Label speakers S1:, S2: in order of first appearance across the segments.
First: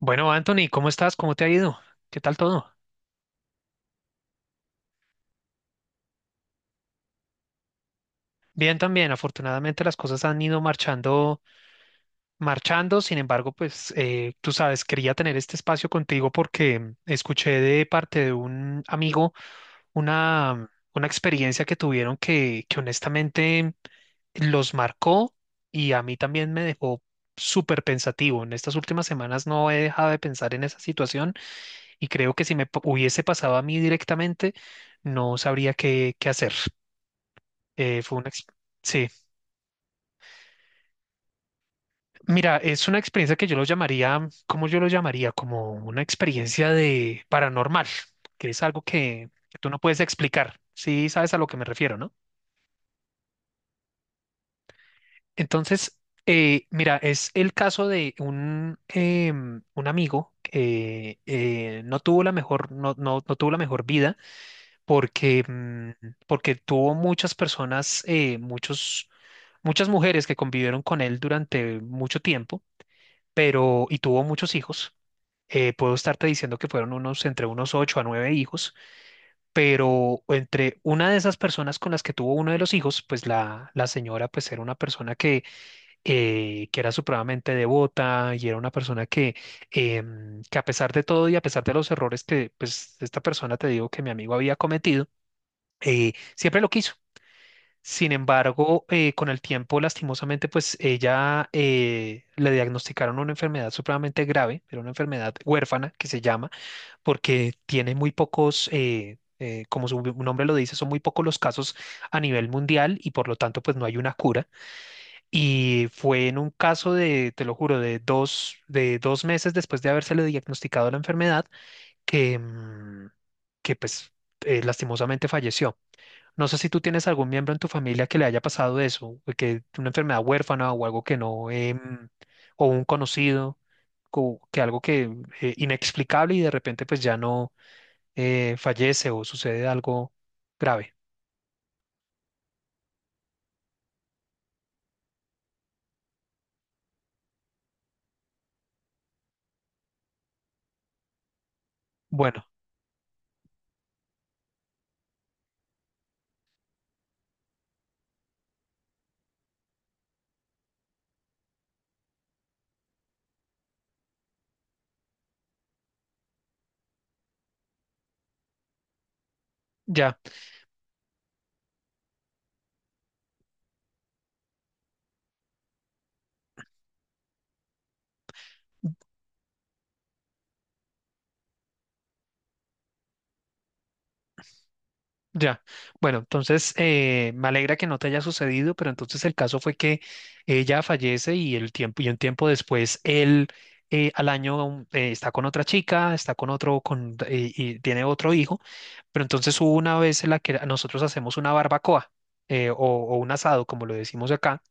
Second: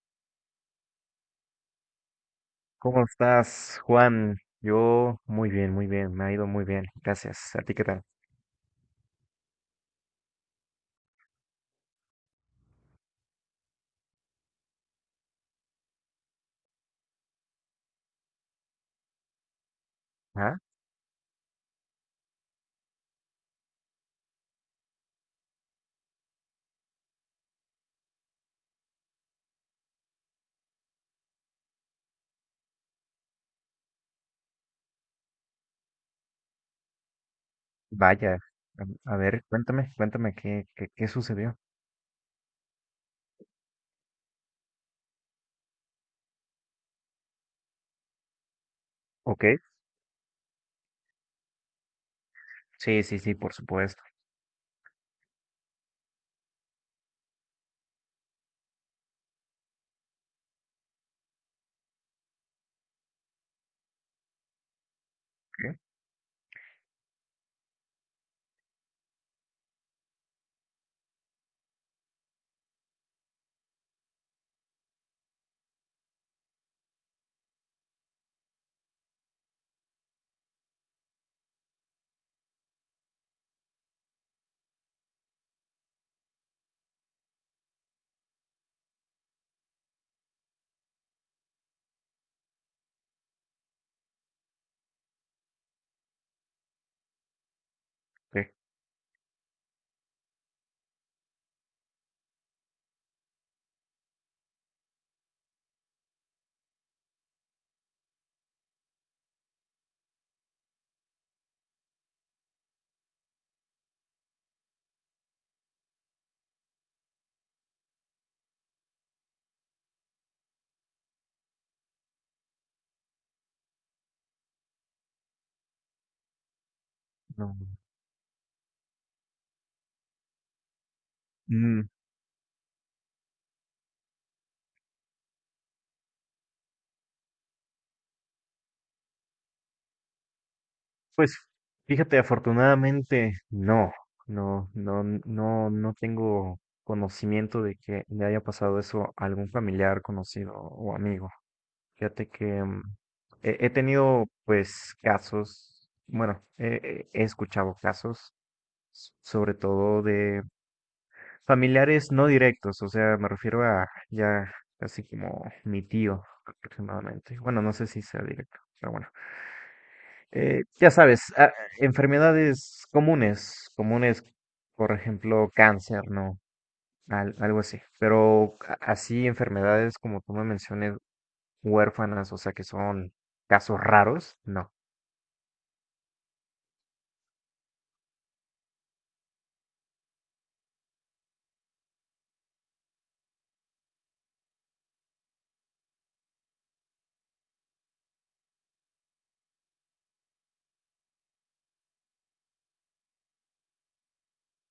S1: Bueno, Anthony, ¿cómo estás? ¿Cómo te ha ido? ¿Qué tal todo?
S2: ¿Cómo estás, Juan? Yo muy bien, me ha ido muy bien, gracias. ¿A ti qué tal?
S1: Bien también, afortunadamente las cosas han ido marchando, marchando. Sin embargo, pues tú sabes, quería tener este espacio contigo porque escuché de parte de un amigo
S2: Ah,
S1: una experiencia que tuvieron que honestamente los marcó y a mí también me dejó súper pensativo. En estas últimas semanas no he dejado de pensar en esa situación y creo que si hubiese pasado a mí directamente, no sabría qué hacer. Eh, fue una
S2: vaya.
S1: ex- Sí,
S2: A ver, cuéntame, cuéntame qué sucedió.
S1: mira, es una experiencia que yo lo llamaría, ¿cómo yo lo llamaría? Como una experiencia de paranormal, que es algo
S2: Ok,
S1: que tú no puedes explicar. Sí, sabes a lo que me refiero, ¿no?
S2: sí, sí, sí, por supuesto.
S1: Entonces, mira, es el caso de un amigo que no tuvo la mejor, no tuvo la mejor vida porque,
S2: ¿Qué?
S1: porque tuvo muchas personas, muchas mujeres que convivieron con él durante mucho tiempo pero, y tuvo muchos hijos. Puedo estarte diciendo que fueron unos entre unos ocho a nueve hijos, pero entre una de esas personas con las que tuvo uno de los hijos, pues la señora pues era una persona que era supremamente devota y era una persona que, que a pesar de todo y a pesar de los errores que pues esta persona te digo que mi amigo había cometido, siempre lo quiso. Sin
S2: ¿Qué?
S1: embargo, con el tiempo, lastimosamente, pues ella le diagnosticaron una enfermedad supremamente grave, era una enfermedad huérfana que se llama, porque tiene muy pocos, como su nombre lo dice, son muy pocos los casos a nivel mundial y por lo tanto, pues no hay una cura. Y fue en un caso de, te lo juro, de de dos meses después de habérsele diagnosticado la enfermedad que, que pues lastimosamente falleció. No sé si tú tienes algún miembro
S2: No.
S1: en tu familia que le haya pasado eso, o que una enfermedad huérfana o algo que no,
S2: Mm,
S1: o un conocido, que algo que inexplicable y de repente pues ya no fallece o sucede algo grave.
S2: pues, fíjate, afortunadamente, no, tengo conocimiento de que le haya pasado eso a algún familiar, conocido o amigo. Fíjate
S1: Bueno,
S2: que he tenido pues casos, bueno, he escuchado casos, sobre todo de familiares no directos, o sea, me refiero a ya casi como mi tío aproximadamente. Bueno, no sé si sea directo, pero bueno.
S1: ya,
S2: Ya sabes, enfermedades comunes, por ejemplo, cáncer, ¿no? Algo así. Pero así enfermedades como tú me mencionas huérfanas, o sea que son casos raros, no,
S1: ya. Bueno, entonces me alegra que no te haya sucedido, pero entonces el caso fue que ella fallece y el tiempo y un tiempo después él al año está con otra chica, está con otro, y tiene otro hijo. Pero entonces hubo una vez en la que nosotros hacemos una barbacoa o un asado, como lo decimos acá,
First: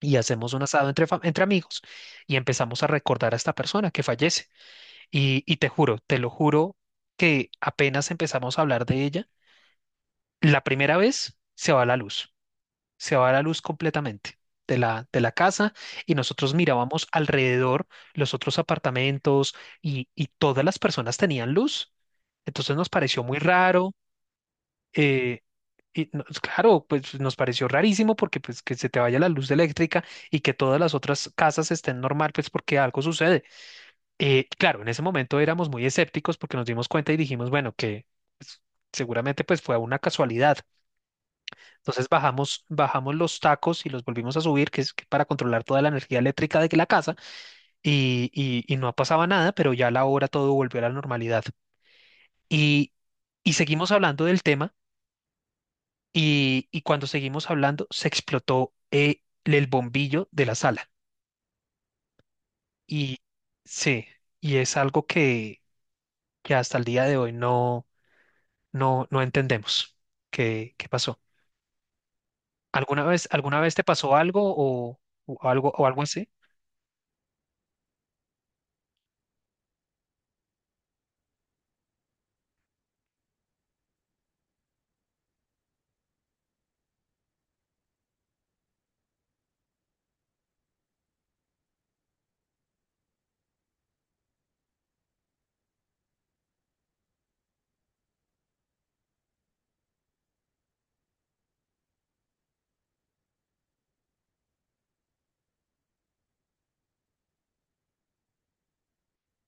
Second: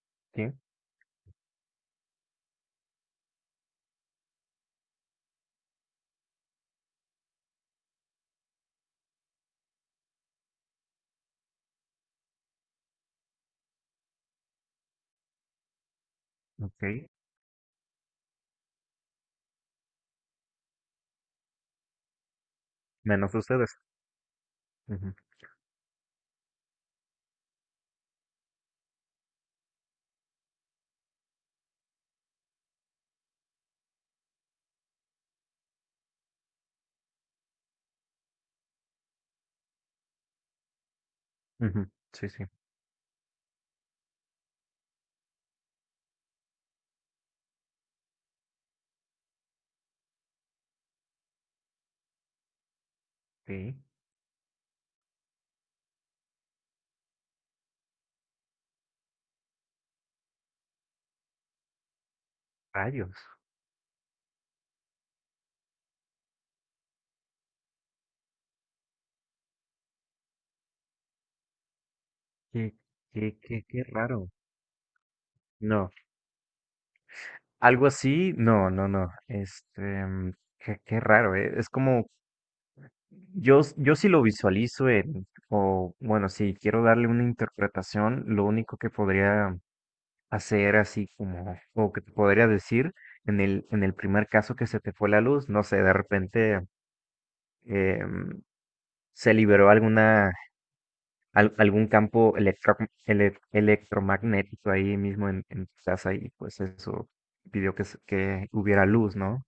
S1: y hacemos
S2: sí,
S1: un asado entre, entre amigos y empezamos a recordar a esta persona que fallece. Y te juro, te lo juro, que apenas empezamos a hablar de ella, la primera vez se va la luz, se va la luz completamente. De de la casa y nosotros mirábamos
S2: ok,
S1: alrededor los otros apartamentos y todas las personas tenían luz. Entonces nos pareció
S2: menos
S1: muy
S2: ustedes.
S1: raro,
S2: Ujú,
S1: eh, pues, claro, pues nos pareció rarísimo porque pues que se te vaya la luz eléctrica y que todas las otras casas estén normal, pues porque algo sucede. Claro, en ese momento éramos muy escépticos porque nos dimos cuenta y dijimos, bueno, que pues, seguramente pues fue una casualidad.
S2: ujú,
S1: Entonces
S2: sí, sí,
S1: bajamos, bajamos los tacos y los volvimos a subir, que es que para controlar toda la energía eléctrica de que la casa y no pasaba nada, pero ya a la hora todo volvió a la normalidad. Y, y
S2: sí,
S1: seguimos hablando del tema. Y cuando seguimos hablando, se explotó el bombillo de la sala.
S2: rayos,
S1: Y sí, y es algo que hasta el día de hoy no entendemos qué, qué pasó.
S2: qué, qué,
S1: Alguna
S2: qué,
S1: vez te
S2: qué
S1: pasó
S2: raro.
S1: algo o
S2: No,
S1: algo así?
S2: algo así, no, no, no, qué, qué raro, es como, yo sí lo visualizo en, o bueno, si quiero darle una interpretación, lo único que podría hacer así como, o que te podría decir en el primer caso que se te fue la luz, no sé, de repente eh, se liberó alguna, algún campo electromagnético ahí mismo en tu casa y pues eso pidió que, que hubiera luz, ¿no?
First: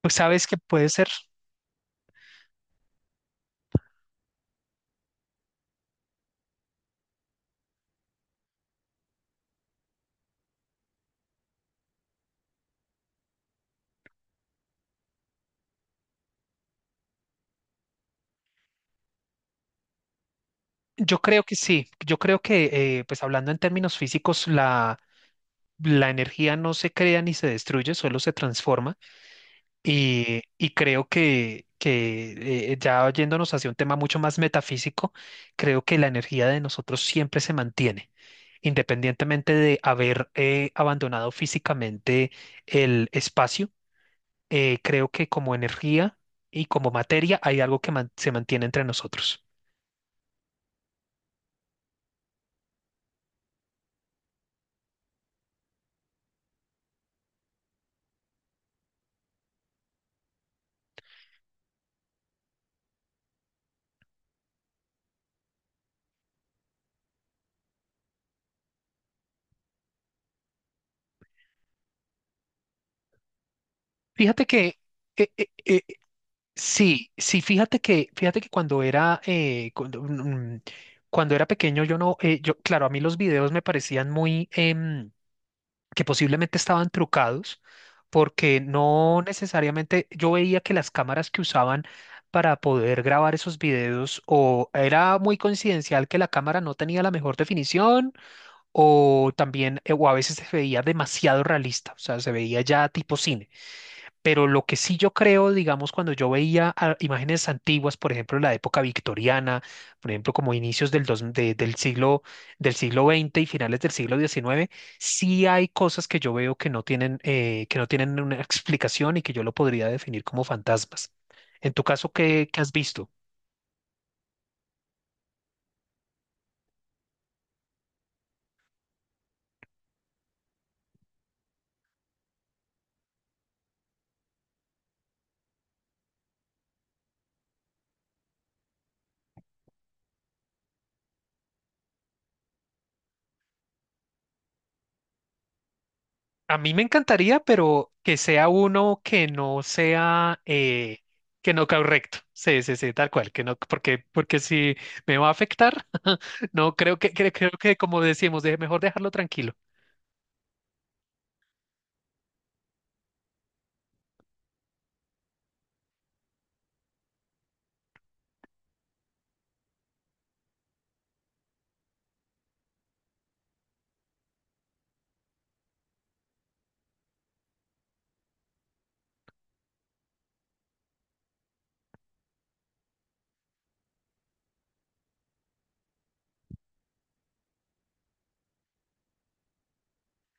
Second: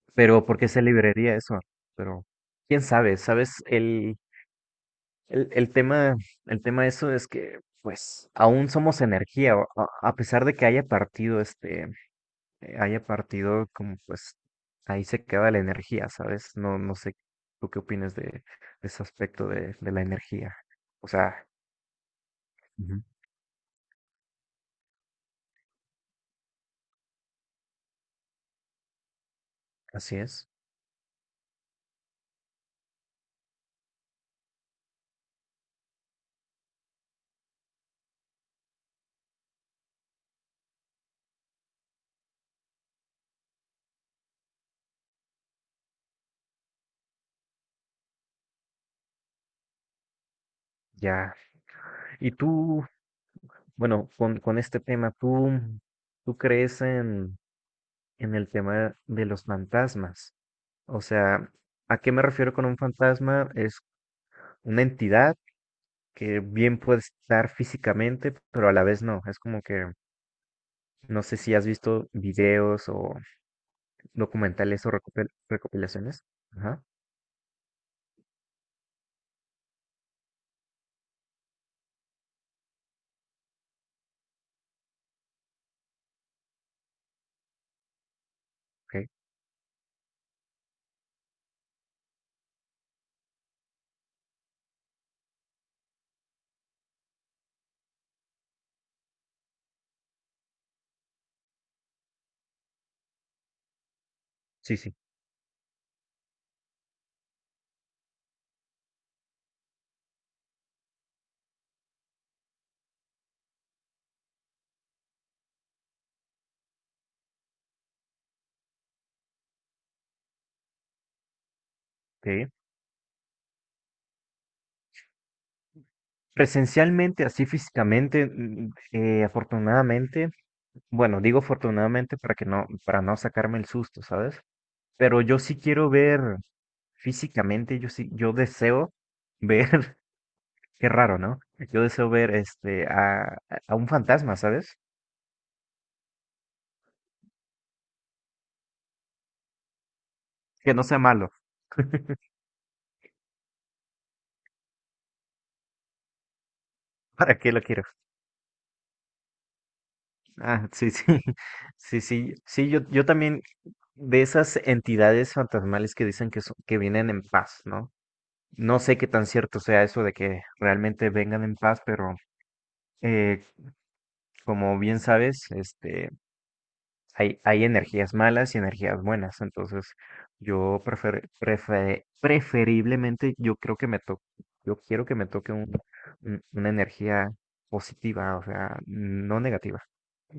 S1: Pues
S2: Pero
S1: sabes que
S2: ¿por qué se
S1: puede ser.
S2: liberaría eso? Pero quién sabe, ¿sabes? El tema, el tema de eso es que pues aún somos energía, a pesar de que haya partido haya partido, como pues ahí se queda la energía, ¿sabes? No, no sé, ¿tú qué opinas de ese aspecto de la energía? O
S1: Yo creo
S2: sea,
S1: que sí. Yo creo que,
S2: ujú,
S1: pues hablando en términos físicos, la energía no se crea ni se destruye, solo se transforma.
S2: así es,
S1: Y creo que ya yéndonos hacia un tema mucho más metafísico, creo que la energía de nosotros siempre se mantiene, independientemente de haber abandonado físicamente el espacio. Creo que como energía y como materia hay algo que se mantiene entre nosotros.
S2: ya. Y tú, bueno, con este tema, ¿tú, tú crees en el tema de los fantasmas? O sea, ¿a qué me refiero con un fantasma? Es una entidad que bien puede estar físicamente, pero a la vez no. Es como que, no sé si has visto videos o,
S1: Fíjate que
S2: documentales o
S1: eh, eh, eh,
S2: recopilaciones. Ajá,
S1: sí, sí, fíjate que cuando era cuando era pequeño yo no, yo claro, a mí los videos me parecían muy que posiblemente estaban trucados, porque
S2: ok,
S1: no necesariamente yo veía que las cámaras que usaban para poder grabar esos videos o era muy coincidencial que la cámara no tenía la mejor definición o también o a veces se veía demasiado realista, o sea, se veía ya tipo cine. Pero lo que
S2: sí, sí,
S1: sí yo creo, digamos, cuando yo veía ah, imágenes antiguas, por ejemplo, la época victoriana, por ejemplo, como inicios del siglo XX y finales del siglo XIX, sí hay cosas que yo veo que no tienen una explicación y que yo lo podría definir como fantasmas. En tu caso, ¿qué,
S2: ok.
S1: qué has visto?
S2: Presencialmente, así físicamente, afortunadamente, bueno, digo afortunadamente para que no, para no sacarme el susto, ¿sabes? Pero yo sí quiero ver físicamente, yo sí, yo deseo ver, qué raro, ¿no? Yo deseo ver a un fantasma, ¿sabes?
S1: A mí me encantaría, pero que sea uno que no sea,
S2: Que no sea malo,
S1: que no caiga recto. Sí, sí, sí, tal cual, que no, porque, porque si me va a afectar, no creo que, creo,
S2: ¿para
S1: creo
S2: qué lo
S1: que
S2: quiero?
S1: como decimos, mejor dejarlo tranquilo.
S2: Ah, sí, sí, sí, sí, sí, yo también de esas entidades fantasmales que dicen que, que vienen en paz, ¿no? No sé qué tan cierto sea eso de que realmente vengan en paz, pero eh, como bien sabes, este, hay energías malas y energías buenas, entonces yo preferiblemente yo creo que me toque, yo quiero que me toque una energía positiva, o sea, no negativa.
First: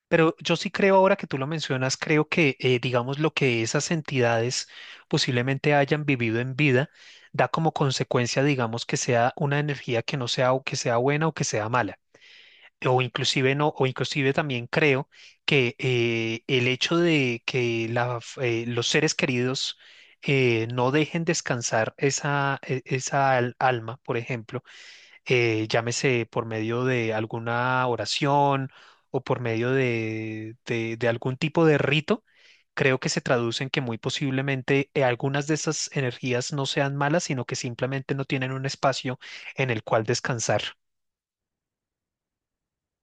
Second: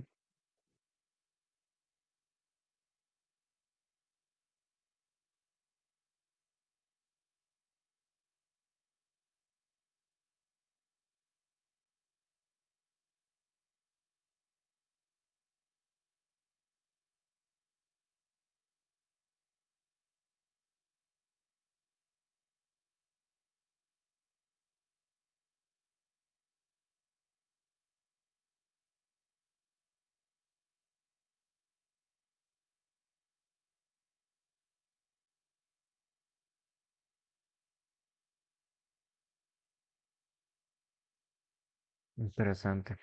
S1: Pero yo sí creo ahora que tú lo mencionas, creo que, digamos, lo que esas entidades posiblemente hayan vivido en vida da como consecuencia, digamos, que sea una energía que no sea o que sea buena o que sea mala. O inclusive no, o inclusive también creo que el hecho de que los seres queridos no dejen descansar esa alma, por ejemplo, llámese por medio de alguna oración o por medio de, de algún tipo de rito, creo que se traduce en que muy posiblemente algunas de esas energías no sean malas, sino que simplemente no tienen un espacio en el cual descansar.
S2: Interesante.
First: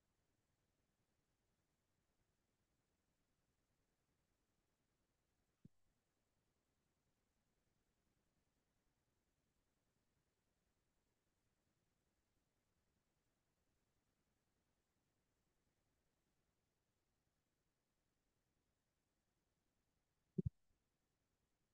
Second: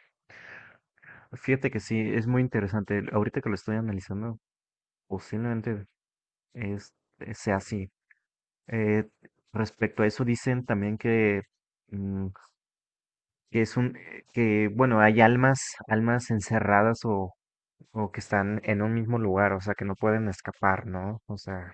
S2: Fíjate que sí, es muy interesante. Ahorita que lo estoy analizando, posiblemente es, sea así. Eh, Respecto a eso, dicen también que, mm, que es que bueno, hay almas, almas encerradas o que están en un mismo lugar, o sea, que no pueden escapar, ¿no? O sea,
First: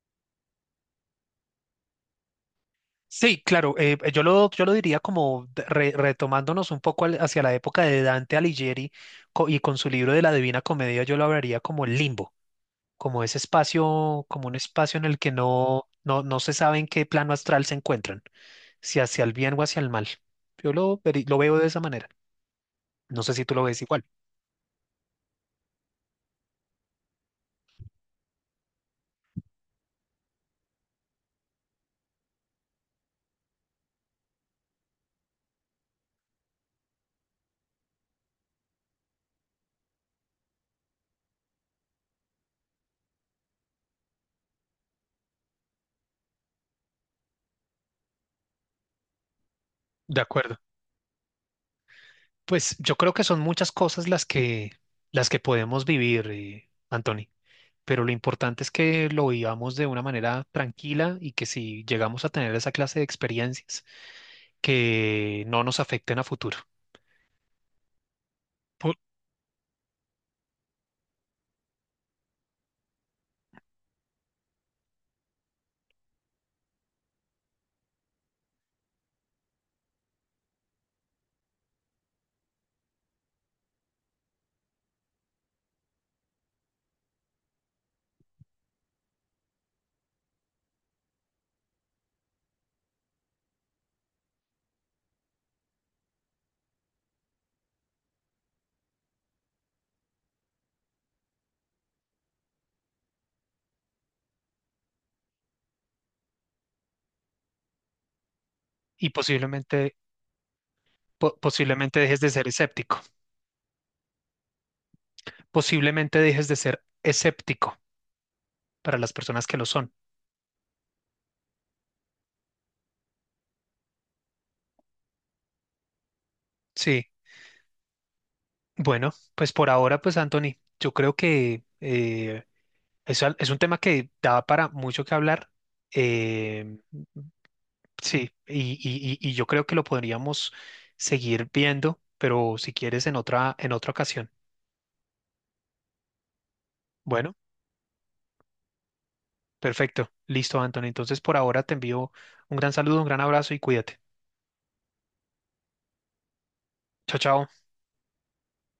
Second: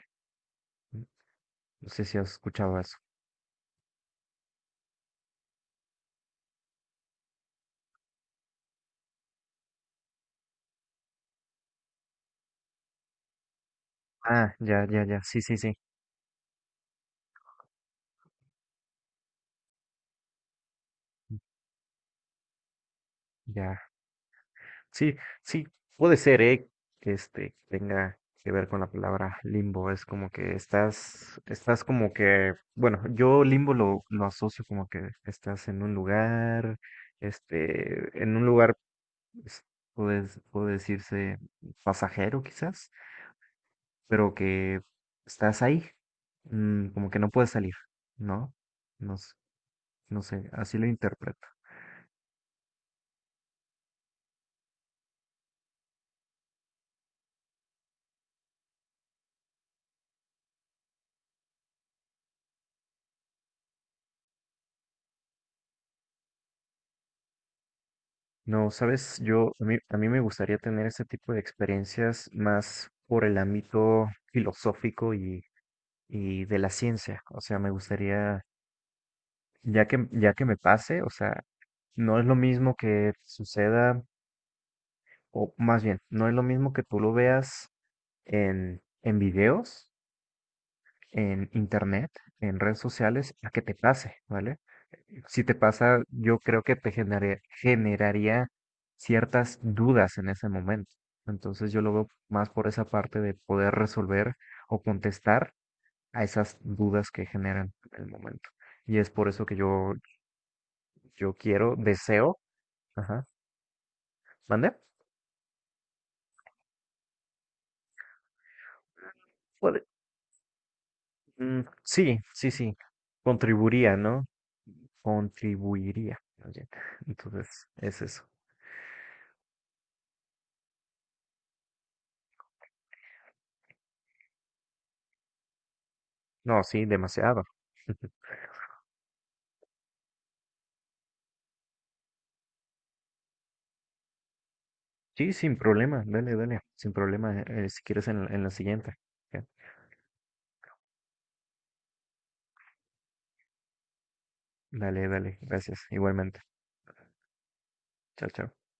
S2: no sé si has escuchado eso.
S1: Sí, claro, yo lo diría como retomándonos un poco hacia la época de Dante Alighieri y con su libro de la Divina Comedia, yo lo hablaría como el limbo, como ese espacio, como
S2: Ah,
S1: un
S2: ya,
S1: espacio
S2: ya,
S1: en el
S2: ya,
S1: que
S2: sí, sí, sí,
S1: no se sabe en qué plano astral se encuentran, si hacia el bien o hacia el mal. Lo veo de esa manera. No sé si tú lo
S2: ya.
S1: ves igual.
S2: Sí, sí, puede ser, ¿eh? Que este, que tenga que ver con la palabra limbo. Es como que estás, estás como que, bueno, yo limbo lo asocio como que estás en un lugar, este, en un lugar, pues, puede, puede decirse pasajero quizás, pero que estás ahí, como que no puedes salir, ¿no? No,
S1: De
S2: no sé,
S1: acuerdo.
S2: así lo interpreto.
S1: Pues yo creo que son muchas cosas las que podemos vivir, Anthony. Pero lo importante es que lo vivamos de una manera tranquila y que si llegamos a tener esa clase de experiencias, que no nos afecten a futuro.
S2: No,
S1: Po-
S2: sabes, a mí me gustaría tener ese tipo de experiencias más por el ámbito filosófico y de la ciencia. O sea, me gustaría, ya que me pase, o sea, no es lo mismo que suceda, o más bien, no es lo mismo que tú lo veas en videos en internet, en redes sociales, a que te pase, ¿vale? Si te pasa, yo creo que te generaría ciertas dudas en ese momento. Entonces yo lo veo más por esa parte de poder resolver o contestar a esas dudas que generan en el momento. Y
S1: y
S2: es por eso que yo,
S1: posiblemente,
S2: yo quiero,
S1: posiblemente dejes de
S2: deseo,
S1: ser escéptico.
S2: ajá, ¿mande?
S1: Posiblemente dejes de ser escéptico para las personas que lo
S2: Puede-
S1: son.
S2: sí, sí, sí, contribuiría, ¿no? Contribuiría más bien.
S1: Sí.
S2: Entonces, es eso.
S1: Bueno, pues por ahora, pues Anthony, yo creo que es, es un tema que da para mucho que hablar.
S2: No,
S1: eh,
S2: sí, demasiado.
S1: Sí, y yo creo que lo podríamos seguir viendo, pero si quieres en otra ocasión.
S2: Sí, sin problema, dale, dale, sin
S1: Bueno,
S2: problema, si quieres en, en la siguiente. Ya,
S1: perfecto. Listo, Anthony. Entonces por ahora te envío un gran saludo, un gran abrazo y cuídate.
S2: dale, dale, gracias, igualmente.
S1: Chao, chao.
S2: Chao, chao.